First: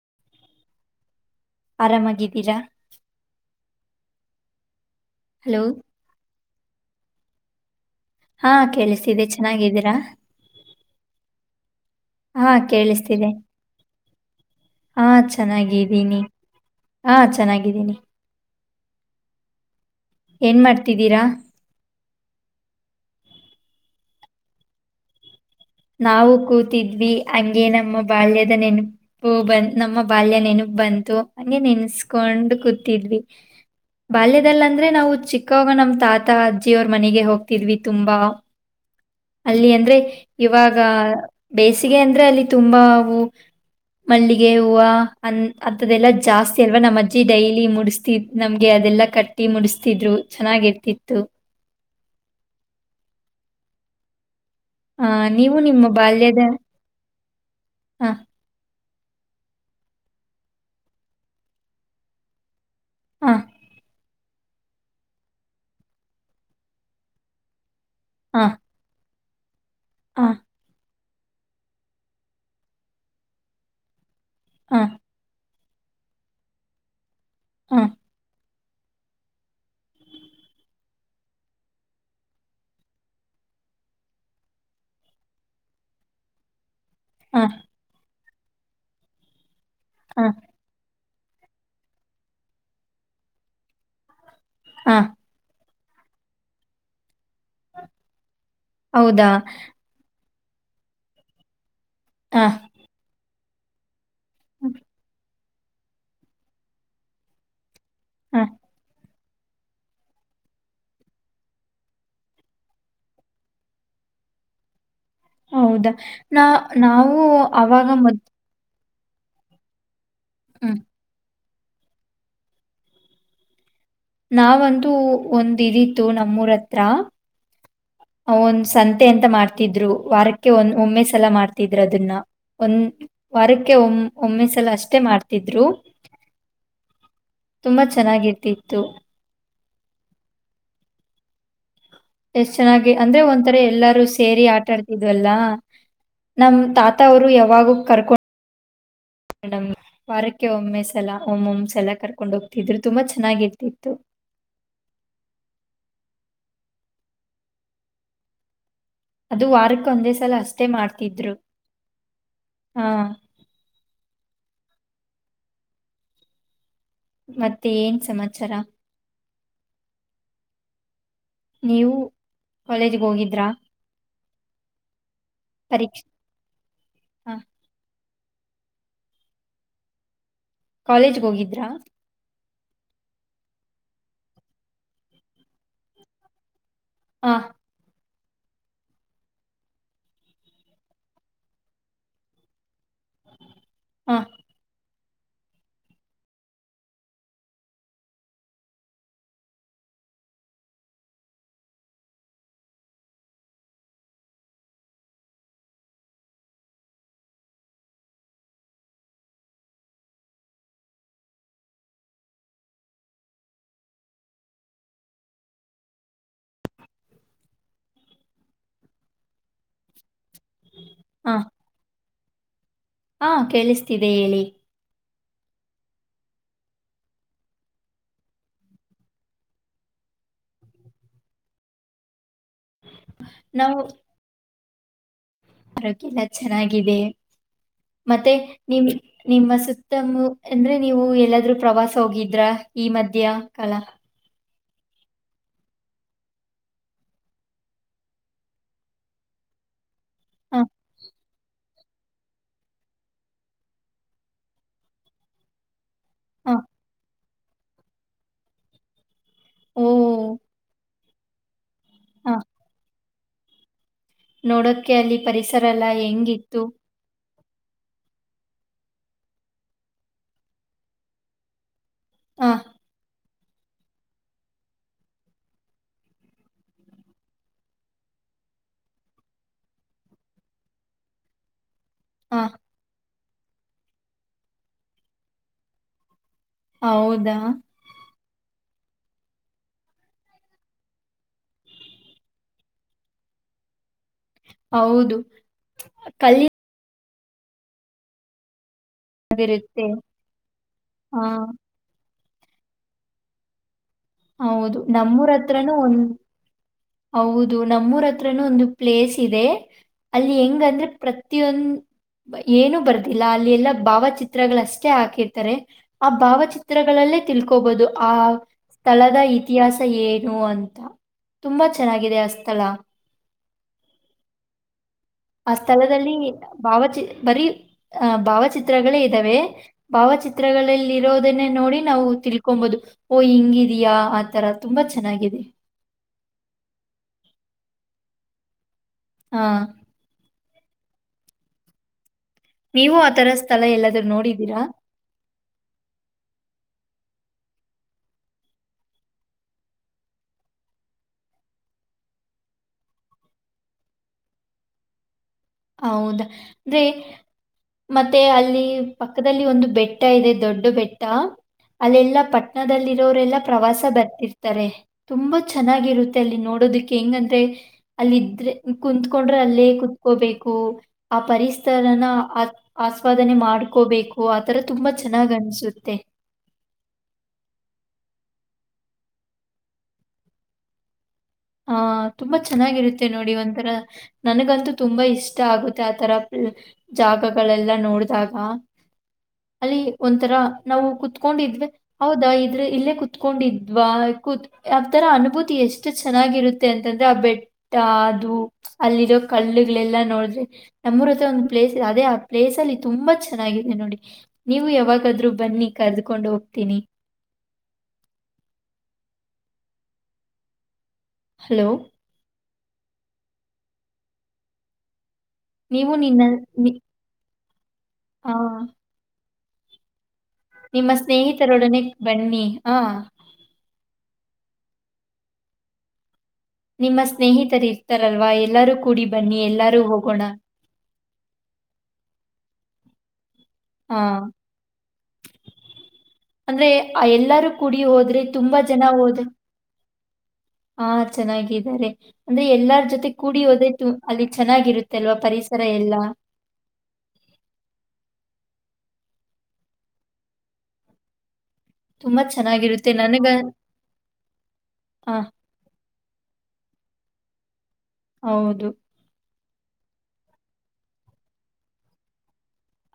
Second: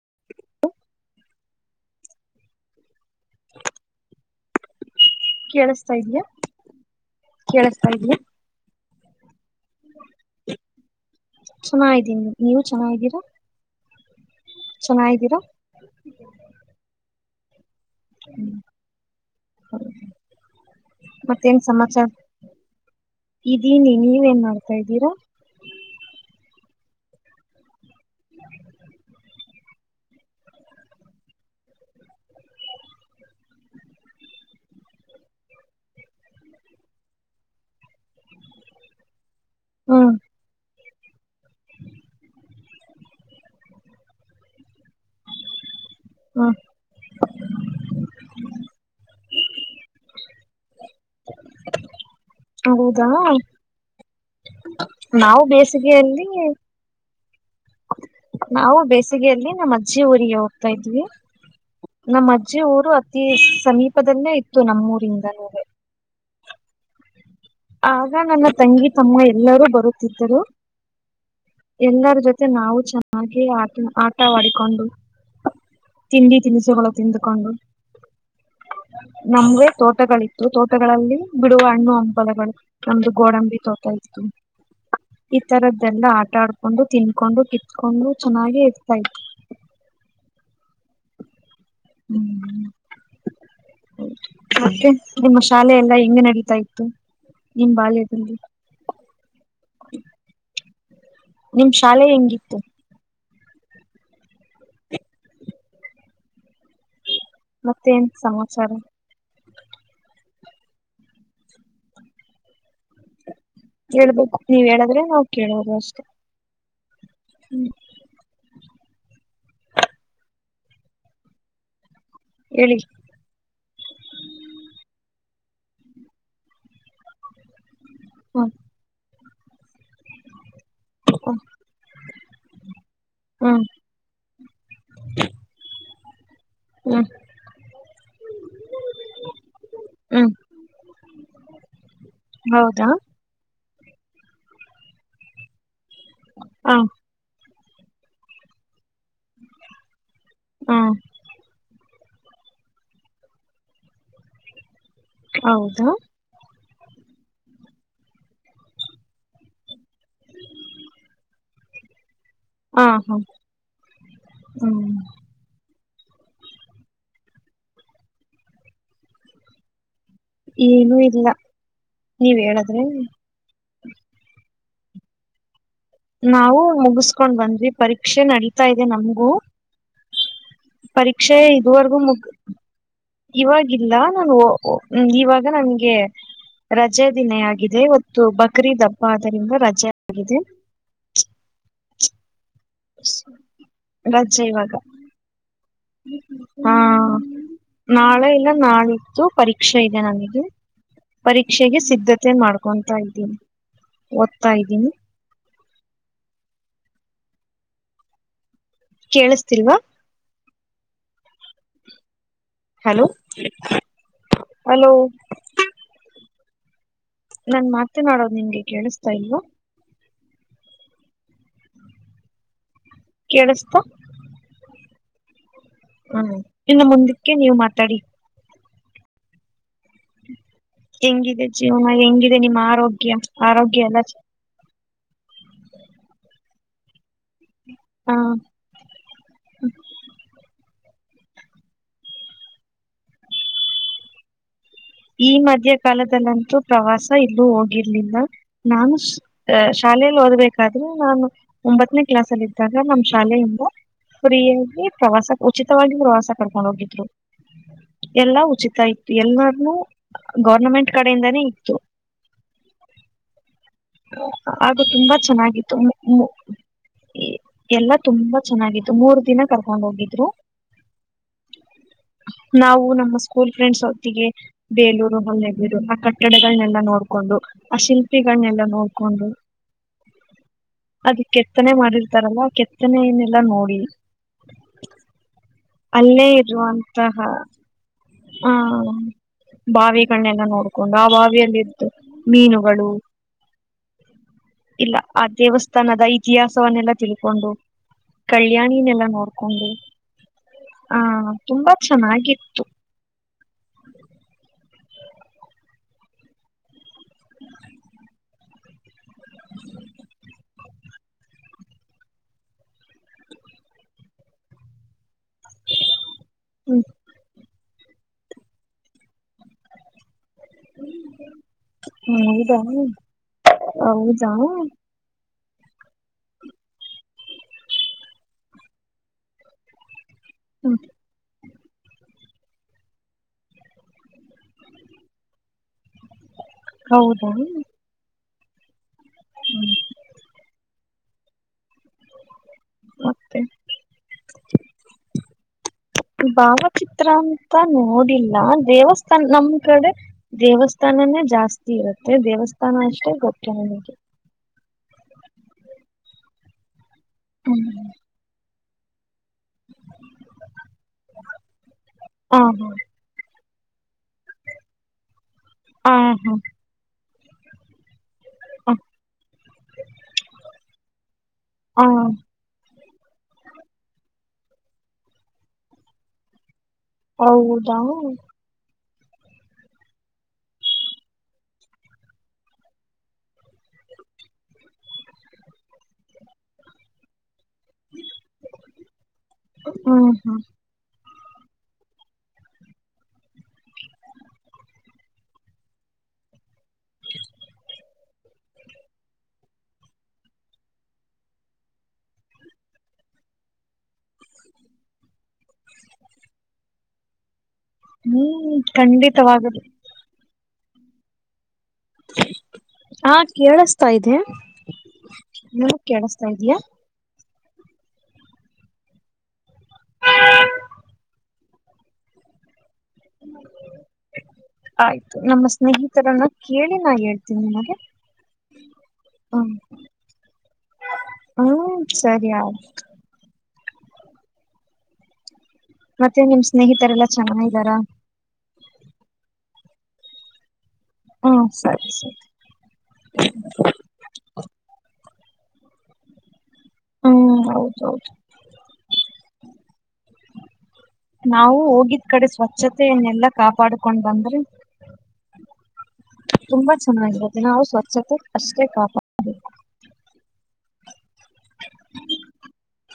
[unintelligible] ಆರಾಮಾಗಿದ್ದೀರಾ? Hello! ಕೇಳಸ್ತಾ ಇದೀಯಾ ಕೇಳಿಸ್ತಾ ಇದೀಯಾ? ಹಾ ಕೇಳಿಸ್ತಿದೆ ಚೆನ್ನಾಗಿದ್ದೀರಾ? ಚೆನ್ನಾಗ್ದೀನಿ ಹಾ, ನೀವು ಚೆನ್ನಾಗಿದ್ದೀರಾ. ಕೇಳಿಸ್ತಿದೆ. ಹಾ ಚೆನ್ನಾಗಿದ್ದೀರಾ ಚೆನ್ನಾಗಿದ್ದೀನಿ ಹಾ ಚೆನ್ನಾಗಿದ್ದೀನಿ. [unintelligible] ಏನ್ ಮಾಡ್ತಿದ್ದೀರಾ? ಇದೇನ್ ಹಿಂಗೆ ಏನ್ ಮಾಡ್ತಾ ಇದ್ದೀರಾ? ನಾವು ಕೂತಿದ್ವಿ ಹಂಗೆ ನಮ್ಮ ಬಾಲ್ಯದ ನೆನಪು ಬಂತು ನಮ್ಮ ಬಾಲ್ಯ ನೆನಪು ಬಂತು ಹಂಗೆ ನೆನ್ಸ್ಕೊಂಡ ಕೂತಿದ್ವಿ. ಬಾಲ್ಯದಲ್ಲಂದ್ರೆ ನಾವು ಚಿಕ್ಕವ್ವ ನಮ್ ತಾತ ಅಜ್ಜಿಯ ಅವರ್ ಮನೆಗೆ ಹೋಗ್ತಿದ್ವಿ ತುಂಬಾ ಅಲ್ಲಿ ಅಂದ್ರೆ ಹ್ಮ್ ಇವಾಗ ಬೇಸಿಗೆ ಅಂದ್ರೆ ಅಲ್ಲಿ ತುಂಬಾ ಹೂವು ಮಲ್ಲಿಗೆ ಹೂವ ಅನ್ ಅಂತದೆಲ್ಲ ಹ್ಮ್ ಜಾಸ್ತಿ ಅಲ್ವಾ ನಮ್ಮ ಅಜ್ಜಿ ಡೈಲಿ ಮುಡಿಸತಿದ್ ನಮ್ಗೆ ಅದೆಲ್ಲ ಕಟ್ಟ್ ಟ್ಟಿ ಮುಡಿಸ್ತಿದ್ರು ಚೆನ್ನಾಗಿರ್ತಿತ್ತು. ಹೌದಾ ಆ ನಾವು ನೀವು ನಿಮ್ಮ ಬೇಸಿಗೆಯಲ್ಲಿ ಬಾಲ್ಯದ ಆ ನಾವು ಬೇಸಿಗೆಯಲ್ಲಿ ನಮ್ಮ ಅಜ್ಜಿ ಊರಿಗೆ ಹೋಗ್ತಾ ಇದ್ವಿ ನಮ್ಮ ಅಜ್ಜ್ ಜ್ಜಿ ಊರು ಅತಿ ಆ ಸಮೀಪದಲ್ಲೇ ಇತ್ತು ನಮ್ಮೂರಿಂದ ನೂವೆ ಆಗ ಆ ನನ್ನ ತಂಗಿ ತಮ್ಮ ಎಲ್ಲರೂ ಆ ಬರುತ್ತಿದ್ದರು. ಎಲ್ಲರೂ ಜೊತೆ ನಾವು ಚೆನ್ನಾಗಿ ಆಟ ಆ ಆಟವಾಡಿಕೊಂಡು. ತಿಂಡಿ ತಿನಿಸುಗಳು ತಿಂದ್ಕೊಂಡು ಆ ನಮ್ಗೆ ತೋಟಗಳಿತ್ತು ತೋಟಗಳಲ್ಲಿ ಬಿಡುವ ಹಣ್ಣು ಹಂ ಪಲುಗಳು ನಮ್ದು ಗೋಡಂಬಿ ತೋಟ ಇತ್ತು ಈ ತರದ್ದೆಲ್ಲಾ ಆಟ ಆಡ್ಕ್ ಕೊಂಡು ತಿನ್ಕೊಂಡು ಆ ಕಿತ್ಕೊಂಡು ಚೆನ್ನಾಗೆ ಇರ್ತಾ ಇತ್ತು. ಹಾ ಹ ಆ ಮತ್ತೆ ಶಾಲೆಯಲ್ಲಿ ಎಲ್ಲಾ ಹೆಂಗ್ ನಡೀತಾ ಇತ್ತು ನಿಮ್ ಬಾಲ್ಯದಲ್ಲಿ ಹೌದಾ [unintelligible] ನಿಮ್ ಶಾಲೆ ಹೆಂಗಿತ್ತು ಹ್ಮ ಮತ್ತೇನು ಆ ಸಮಾಚಾರ ಹೇಳ್ಬೇಕು ನೀವ್ ಹೇಳಾದ್ರೆ ಹೌದಾ ನಾ ನಾವು ಅವಾಗ ಮದ್ ಹ್ಮ್ ಹೇಳಿ ನಾವಂತೂ ಒಂದು ಇದ್ದಿತ್ತು ನಮ್ಮೂರ್ ಹತ್ರ ಅವ ಹ್ಮ್ ಒಂದ್ ಸಂತೆ ಅಂತ ಮಾಡ್ತಿದ್ರು ವಾರಕ್ಕೆ ಒಂದ್ ಒಮ್ಮೆ ಸಲ ಮಾಡ್ತಿದ್ರು ಅದನ್ನ ಒಂದ್ ಹ್ಮ್ ವಾರಕ್ಕೆ ಒ ಒಮ್ಮೆ ಸಲ ಅಷ್ಟೇ ಮಾಡ್ತಿದ್ರು ಹ್ಮ ತುಂಬಾ ಚೆನ್ನಾಗಿರ್ತಿತ್ತು. ಹ್ಮ್ ಎಷ್ಟ್ ಹೌದಾ ಚೆನ್ನಾಗಿ ಅಂದ್ರೆ ಒಂಥರ ಎಲ್ಲಾರು ಸೇರಿ ಆಟ ಆಡ್ತಿದ್ವಲ್ಲಾ ನಮ್ ಹ ತಾತ ಅವರು ಯಾವಾಗ ಕರ್ಕೊಂಡ್ ನಮ್ನ್ ವಾರಕ್ಕೆೆ ಒಮ್ಮೆ ಹ್ಮ್ ಸಲ ಒಮ್ ಒಮ್ ಸಲ ಕರ್ ಕೊಂಡ ಹೋಗ್ತಿದ್ರು ತುಂಬಾ ಚೆನ್ನಾಗಿರ್ತಿತ್ತು. ಹೌದಾ ಅದು ವಾರಕ್ಕೊಂದೇ ಸಲ ಅಷ್ಟೇ ಮಾಡ್ತಿದ್ರು. ಹಾ ಹಾ ಹ್ಮ್ ಮತ್ತೇನ್ ಸಮಾಚಾರ ಏನು ಇಲ್ಲ ನೀವು ನೀವ್ ಹೇಳಿದ್ರೆ ಕಾಲೇಜ್ಗೆ ಹೋಗಿದ್ರಾ ಪರೀಕ್ಷೆ ನಾವು ಹ ಮುಗಸ್ಕೊಂಡ್ ಬಂದ್ವಿ ಪರೀಕ್ಷೆ ನಡಿತಾ ಇದೆ ನಮ್ಗೂ ಕಾಲೇಜ್ಗೆ ಪರೀಕ್ಷೆ ಹೋಗಿದ್ರಾ ಇದುವರೆಗೂ ಮುಗ್ ಇವಾಗಿಲ್ಲ ನಾ ಒ ಒ ಇವಾಗ ನಂಗೆ ರಜೆ ಹ ದಿನೇ ಆಗಿದೆ ಇವತ್ತು ಬಕ್ರಿದ್ ಹಬ್ಬ ಆದರಿಂದ ರಜೆ ಆಗಿದೆ. ಹ ರಜೆ ಇವಾಗ ಹಾ ನಾಳೆ ಇಲ್ಲ ನಾಳಿದ್ದು ಪರೀಕ್ಷೆ ಇದೆ ನಮಗೆ ಪರೀಕ್ಷೆಗೆ ಸಿದ್ಧತೆ ಮಾಡ್ಕೊತಾ ಇದ್ದೀನಿ ಓದ್ತಾ ಇದ್ದೀನಿ. [unintelligible] ಕೇಳಿಸತಿಲ್ವಾ ಹಲೋ ಹಲೋ ನಾನ್ ಮಾತನಾಡೋದು ನಿಮಗೆ ಕೇಳಿಸ್ತಾ ಇಲ್ವಾ ಹಾ ಹಾ ಕೇಳಿಸ್ತಾ ಕೇಳಿಸ್ತಿದೆ ಹೇಳಿ ಹ್ಮ ಇನ್ನು ಮುಂದಕ್ಕೆ ನೀವು್ ಮಾತಾಡಿ ಹೆಂಗಿದೆ ಜೀವನ ಹೆಂಗಿದೆ ನಿಮ್ಮ ಆರೋಗ್ಯ ನಾವು ಆರೋಗ್ಯ ಎಲ್ಲ ಆರೋಗ್ಯ ಎಲ್ಲ ಚೆನ್ನಾಗಿದೆ ಹ ಮತ್ತೆ ನಿಮ ನಿಮ್ಮ ಸುತ್ತಮು ಅಂದ್ರೆ ನೀವು ಎಲ್ಲಾದ್ರೂ ಪ್ರವಾಸ ಹೋಗಿದ್ರ ಈ ಮಧ್ಯ್ಯ ಕಲ ಈ ಮಧ್ಯ ಕಾಲದಲ್ಲಂತೂ ಪ್ರವಾಸ ಇಲ್ಲೂ ಹೋಗಿರ್ಲಿಲ್ಲ ನಾನು [unintelligible] ಶಾಲೇೆಯಲ್ಲಿ ಹ ಓದ್ಬೇಕಾದ್ರೆ ನಾನು ಒಂಬತ್ತನೇ ಕ್ಲಾಸ್ ಅಲ್ಲಿ ಇದ್ದಾಗ ನಮ್ಮ್ ಶಾಲೆಯಿಂದ ಫ್ರೀಯಾಗಿ ಪ್ರವಾಸ ಉಚಿತವಾಗಿ ಪವಾಸ ಹ ಕಡ್ಕೊಂಡ್ ಹೋಗಿದ್ರು ಎಲ್ಲಾ ಉಚಿತ ಇತ್ತು ಎಲ್ಲಾರ್ನುೂ ಓ ಗೌರ್ನಮೆಂಟ್ ಕಡೆಯಿಂದಾನೇ ಇತ್ತು ಹಾ ಹಾಗದು ತುಂಬಾ ಅಲ್ಲಿ ಪರಿಸರ ಚೆನ್ನಾಗಿತ್ತು ಎಲ್ಲ ಮ ಮ ಹೆಂಗಿತ್ತು? ಈ [unintelligible] ಎಲ್ಲಾ ತುಂಬಾ ಚೆನ್ನಾಗಿತ್ತು ಮೂರ್ ದಿನ ಕರ್ಕೊಂಡ್ ಹೋಗಿದ್ರು ಹ ನಾವು ನಮ್ಮ ಸ್ಕೂಲ್ ಫ್ರೆಂಡ್ಸ್ ಹೊತ್ತಿಗೆ ಬೇಲೂರು ಹೊಳ್ಳೆರು ಆ ಕಟ್ಟಡಗಳನೆೆಲ್ಲ ನೋಡ್ಬ ಕೊಂಡು ಆ ಶಿಲ್ಪಿಗಳನ್ನೆಲ್ಲ ನೋಡ್ಕೊಂಡು ಅದು ಕೆತ್ತನೆ ಹ ಮಾಡಿರ್ತಾರಲ್ಲ ಕೆತ್ತನೆ ಎಲ್ಲ ನೋಡಿ ಅಲ್ಲೇ ಇರುವಂತಹ ಹೌದಾ? ಹಾ ಬಾವಿಗಳನ್ನೆಲ್ಲ ನೋಡ್ಕೊಂಡು ಆ ಬಾವಿಯಲ್ಲಿ್ದು ಮೀನುಗಳು ಇಲ್ಲ ಹೌದು ಆ ದೇವಸ್ಥಾನದ ಇತಿಹಾಸವನ್ನೆಲ್ಲಾ ತಿಳ ಕೊಂಡು ಕಲ್ಯಾಣಿನೆಲ್ಲ ನೋಡ್ಕೊಂಡು ಕಲ್ಲಿರುತ್ತೆ ಹ ಹಾ ತುಂಬಾ ಚಂದ ಹಗಾಗಿತ್ತು ಹೌದು ನಮ್ಮೂರ ಹತ್ರನುೂ ಒಂದು ಹೌದು ನಮ್ಮೂರ ಹತ್ರನುೂ ಒಂದು ಪ್ಲೇಸ್ ಇದೆ ಅಲ್ಲಿ ಹೆಂಗಂದ್ರೆ ಪ್ರತಿಯೊಂದು ಏನು ಬರ್ದಿಲ್ಲ ಅಲ್ಲಿ ಎಲ್ಲಾ ಭಾವಚಿತ್ರಗಳ ಅಷ್ಟೇ ಹಾಕಿರ್ತಿ [unintelligible] ಆ ಹ್ಮ್ ಭಾವಚಿತ್ರಗಳಲ್ಲೇ ತಿಳ್ಕೋಬಹುದು ಆ ಸ್ಥಳದ ಇತಿಹಾಸ ಏ ನೀೂ ಅಂತ ತುಂಬಾ ಚೆನ್ನಾಗಿದೆ ಆ ಸ್ಥಳ ಹೌದಾ ಹೌದಾ ಆ ಸ್ಥಳದಲ್ಲಿ ಭಾವಚಿ ಬರೀ ಆಹ ಭಾವಚಿತ್ರಗಳೇ ಇದ್ದಾವೆ ಹ್ಮ ಭಾವಚಿತ್ರಗಳಲ್ಲಿರೋದನೆ ನೋಡಿ ನಾವು ತಿಳ್ಕೊಂಬಹುದು ಓ ಹಿಂಗಿದಯಾ ಆತರ ತುಂಬಾ ಚೆನ್ನಾಗಿದೆ ಹೌದಾ ಹಾ ನೀವು ಆತರ ಮತ್ತೆ ಸ್ಥಳ ಎಲ್ಲಾದೂ ನೋಡಿದ್ದೀರಾ ಚಿತ್ರ ಅಂತ ನೋಡಿಲ್ಲ ದೇವಸ್ಥಾನ ನಮ್ ಕಡೆ ದೇವಸ್ಥಾನನೇ ಜಾಸ್ತಿ ಇರುತ್ತೆ ದೇವಸ್ಥಾನ ಅಷ್ಟೇ ಗೊತ್ತು ನನಗೆ ಹೌದಾ ಅಂದ್ರೆ ಹ ಮತ್ತೆ ಅಲ್ಲಿ ಪಕ್ಕದಲ್ಲಿ ಒಂದು ಬೆಟ್ಟ ಇದೆ ದೊಡ್ಡ ಬೆಟ್ಟ ಅಲ್ಲೆಲ್ಲಾ ಹಾ ಪಟ್ಟಣದಲ್ಲಿರೋರೆಲ್ಲ ಪ್ರವಾಸ ಬರ್ತಿರ್ತಾರೆ ತುಂಬಾ ಹಾ ಚೆನ್ನಾಗಿರುತ್ತೆ ಅಲ್ಲಿ ನೋಡೋದಕ್ಕೆ ಹೆಂಗಂದ್ರೆ ಅಲ್ಲ ಇದ್ರೆ ಕುಂತ್ಕೊಂಡ್ರೆ ಅಲ್ಲೇ ಕುೂತ್ಕೋಬೇಕು ಆ ಹಾ ಪರಿಸರನ ಹ ಆ ಆಸ್ವಾದನೆ ಮಾಡ್ಕೋಬೇಕು ಆತರ ತುಂಬಾ ಚೆನ್ನಾಗ್ ಅನ್ಸುತ್ತೆ ಹೌದಾ ಹಾ ತುಂಬಾ ಚೆನ್ನಾಗಿರುತ್ತೆ ನೋಡಿ ಒಂಥರ ನನಗಂತೂ ತುಂಬಾ ಇಷ್ಟ ಆಗುತ್ತೆ ಆತರ ಜಾಗಗಳೆಲ್ಲ ನೋಡಿದಾಗ ಅಲ್ಲಿ ಹ್ಮ್ ಒಂಥರ ಹ್ಮ್ ನಾವು ಕು ಕುತ್ಕೊಂಡಿದ್ವಿ ಹೌದಾ ಇದ್ರೆ ಇಲ್ಲೇ ಕುೂತ್ಕೊಂಡಿದ್ವಾತ್ ಯಾವ ತರ ಅನುಭೂತಿ ಎಷ್ಟು ಚೆನ್ನಾಗಿರುತ್ತೆ ಅಂತಂದ್ರೆ ಆ ಬೆಟ್ಟ ಅದು [inaudible] ಅಲ್ಲಿರೋ ಕಳ್ಳುಗಳೆಲ್ಲಾ ನೋಡಿದ್ರೆ ನಮ್ಮರ ಹತ್ರ ಒಂದು ಪ್ಲೇಸ್ ಇದೆ ಅದೇ ಆ ಪ್ಲೇಸ್ ಅಲ್ಲಿ ತುಂಬಾ ಚೆನ್ನಾಗಿದೆ ನೋಡಿ ನೀವು ಯಾವಾಗಾದ್ರೂ ಬನ್ನಿ ಕರ್ದಕೊಂಡು ಹೋಗ್ತೀನಿ ಹ್ಮ್ ಖಂಡಿತವಾಗಲ್ಲ ಹಲೋ ಹಾ ಕೇಳಸ್ತಾ ಇದೆ ನೀ ನೀವು ಕೇಳಸ್ತಾ ಇದಯಾ ಹಾ ನಿಮ್ಮ ಸ್ನೇಹಿತರೊಡನೆ ಬನ್ನಿ ಆ ಆಯ್ತು ನಮ್ಮ ಸ್ನೇಹಿತರನ್ನ ಕೇಳಿ ನಾ ನಿಮ್ಮ ಹೇಳ್ತೀನಿ ನಿಮಗೆ ಸ್ನೇಹಿತರಿರ್ತಾರಲ್ವಾ ಎಲ್ಲಾರೂ ಕೂಡಿ ಬನ್ನಿ ಹ್ಮ್ ಎಲ್ಲಾರೂ ಹೋಗೋಣ ಹ್ಮ್ ಸರಿ ಆಯ್ತು [inaudible] ಹಾ ಮತ್ತೆ ನಿಮ್ ಅಂದ್ರೆ ಸ್ನೇಹಿತರೆಲ್ಲಾ ಎಲ್ಲಾರೂ ಚೆನ್ನಾಗಿದಾರ ಕುಡಿ ಹೋದ್ರೆ ತುಂಬಾ ಜನ ಹೋದ ಹಾ ಹ್ಮ್ ಚೆನ್ನಾಗಿದ್ದಾರೆ ಸರಿ ಸರಿ ಅಂದ್ರೆ ಎಲ್ಲಾರ ಜೊತೆ ಕೂಡಿ ಹೋದೇತು ಅಲ್ಲಿ ಚೆನ್ನಾಗಿರುತ್ತೆ ಅಲ್ವಾ ಪರಿಸರ ಎಲ್ಲ ಹ್ಮ್ ಹೌದೌದು ನಾವು ಹೋಗಿದ್ ತುಂಬಾ ಕಡೆ ಚೆನ್ನಾಗಿರುತ್ತೆ ನನಗ ಸ್ವಚ್ಛತೆಯನ್ನೆಲ್ಲಾ ಕಾಪಾಡ್ಕೊಂಡ್ ಬಂದ್ರೆ ಆ, ತುಂಬಾ ಚೆನ್ನಾಗಿರುತ್ತೆ ನಾವು ಸ್ವಚ್ಛತೆ ಅಷ್ಟೇ ಹೌದು ಕಾಪಾಬೇಕು ಹ [unintelligible]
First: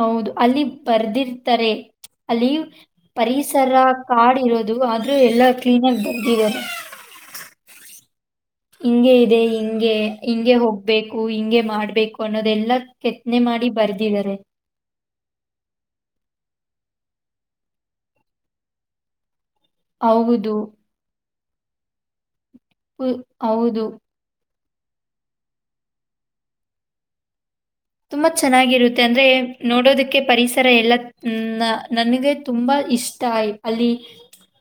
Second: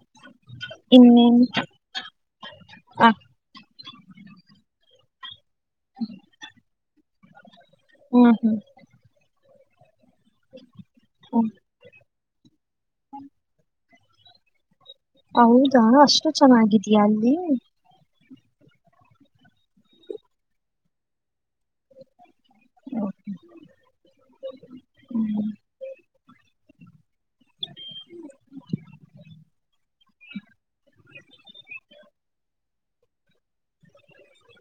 ಹೌದು ಅಲ್ಲಿ ಬರ್ದಿರ್ತಾರೆ ಅಲ್ಲಿ ಹ ಪರಿಸರ ಕಾಡ್ ಇರೋದು ಆದ್ರೂ ಎಲ್ಲಾ ಕ್ಲೀನ್ ಆಗಿ ಬರ್ಂದಿದ್ದಾರೆ [inaudible] ಹ್ಮ್ ಹ್ಮ್ ಹಿಂಗಗೆ ಇದೆ ಹಿಂಗೆ ಹಿಂಗೆ ಹೋಗ್ಬೇಕು ಹ್ಮ್ ಹಿಂಗೆ ಮಾಡ್ಬೇಕು ಅನ್ನೋದೆಲ್ಲಾ ಕೆತ್ತನೆ ಮಾಡಿ ಬರ್ದಿದ್ದಾರೆ ಹೌದಾ ಅಷ್ಟು ಚೆನ್ನಾಗಿದಯಾ ಅಲ್ಲಿ ಹೌದು ಹೌದು ಹ್ಮ್ ತುಂಬಾ ಚೆನ್ನಾಗಿರುತ್ತೆ ಅಂದ್ರೆ ನೋಡೋದಕ್ಕೆ ಪರಿಸರ ಎಲ್ಲ ನನಗೆ ತುಂಬಾ ಇಷ್ಟ ಅಲ್ಲಿ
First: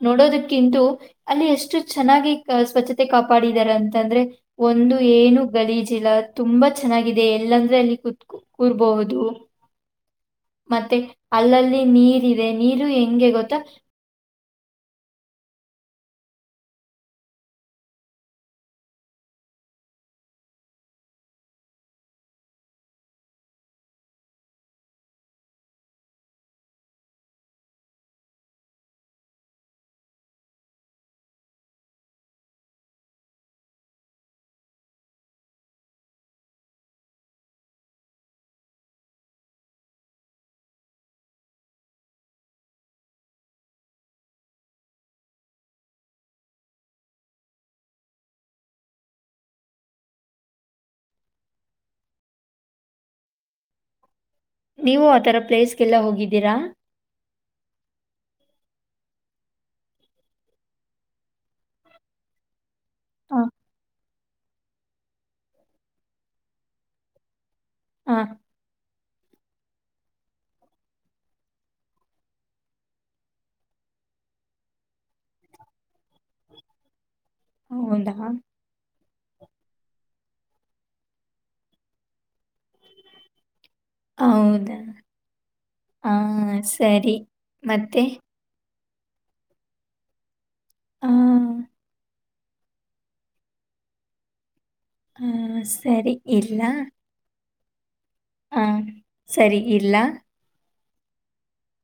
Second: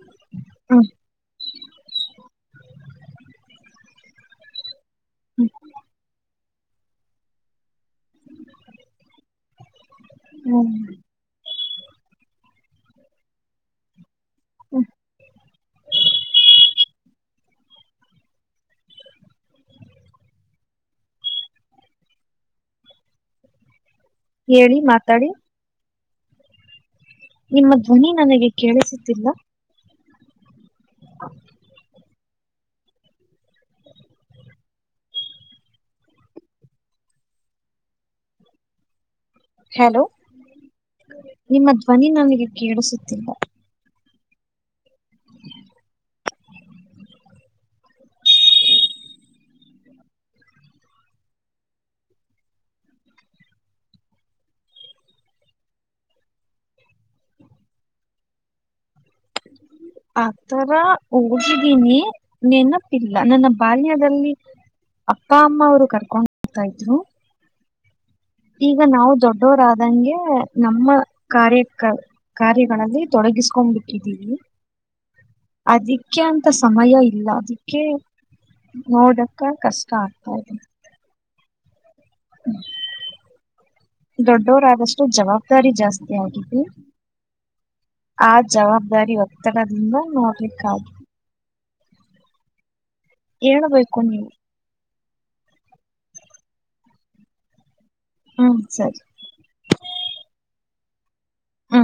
ನೋಡೋದಕ್ಕಿಂತ ಹ್ಮ್ ಅಲ್ಲಿ ಎಷ್ಟು ಚೆನ್ನಾಗಿ ಸ್ವಚ್ ಮತ್ತೆ ಕಾಪಾಡಿದಾರ ಅಂತಂದ್ರೆ ಒಂದು ಏನು ಗಲೀಜಿಲ್ಲ ತುಂಬಾ ಚೆನ್ನಾಗಿದೆ ಎಲ್ಲಾಂದ್ರೆ ಅಲ್ಲಿ ಕುೂತ್ ಕೂರ್ಬಹುದು ಹ್ಮ್ ಮತ್ತೆ ಅಲ್ಲಲ್ಲಿ ನೀರ್ ಇದೆ ನೀರು ಹೆಂಗೆ ಗೊತ್ತ ಹ್ಮ ಹೇಳಿ ಮಾತಾಡಿ ನಿಮ್ಮ ಧ್ವನಿ ನನಗೆ ಕೇಳಿಸುತ್ತಿಲ್ಲ [inaudible] ಹಲೋ ನಿಮ್ಮ ಧ್ವನಿ ನನಗೆ ಕೇಳಿಸುತ್ತಿಲ್ಲ ನೀವು ಆತರ ಪ್ಲೇಸ್ಗೆಲ್ಲ ಹೋಗಿದ್ದೀರಾ ಆತರ ಹೋಗಿದ್ದೀನಿ ನೆನಪಿಲ್ಲ ಹಾ ನನ್ನ ಬಾಲ್ಯದಲ್ಲಿ ಅಪ್ಪ ಅಮ್ಮ ಅವರು ಕರ್ಕೊಂಡ್ ಹೋಗರ್ತಾ ಇದ್ರು ಹಾ ಈಗ ನಾವು ದೊಡ್ಡವರಾದಂಗೆ ನಮ್ಮ ಕಾರ್ಯಕ ಕಾರ್ಯಗಳಲ್ಲಿ ತೊಡಗಿಸ್ಕೊಂಡ್ ಬಿಿಟ್ಟಿದ್ದೀಿ ಅದಿ ಅದಕ್ಕೆ ಅಂತ ಸಮಯ ಇಲ್ಲ ಅದಕ್ಕೆ ಹೌದಾ ನೋಡ ಕಷ್ಟ ಆಗ್ತಾ ಇದೆ ಹ ಹೌದಾ ದೊಡ್ಡವರಾದಷ್ಟು ಜವಾಬ್ದಾರಿ ಜಾಸ್ತಿ ಆ ಆಗಿದ್ದ ಸರಿ ಮತ್ತೆ ಆ ಜವಾಬ್ದಾರಿ ಒತ್ತಡದ್ರಿಂದ ನೋಡ್ಲಿಕ್ಕಾದು ಆ ಹೇಳ್ಬೇಕು ನೀವು ಹ್ಮ ಸರಿ ಇಡ್ಲಾ ಹ್ಮ್ ಹಾ ಸರಿ ಸರಿ ಇಡ್ಲಾ ಹಾ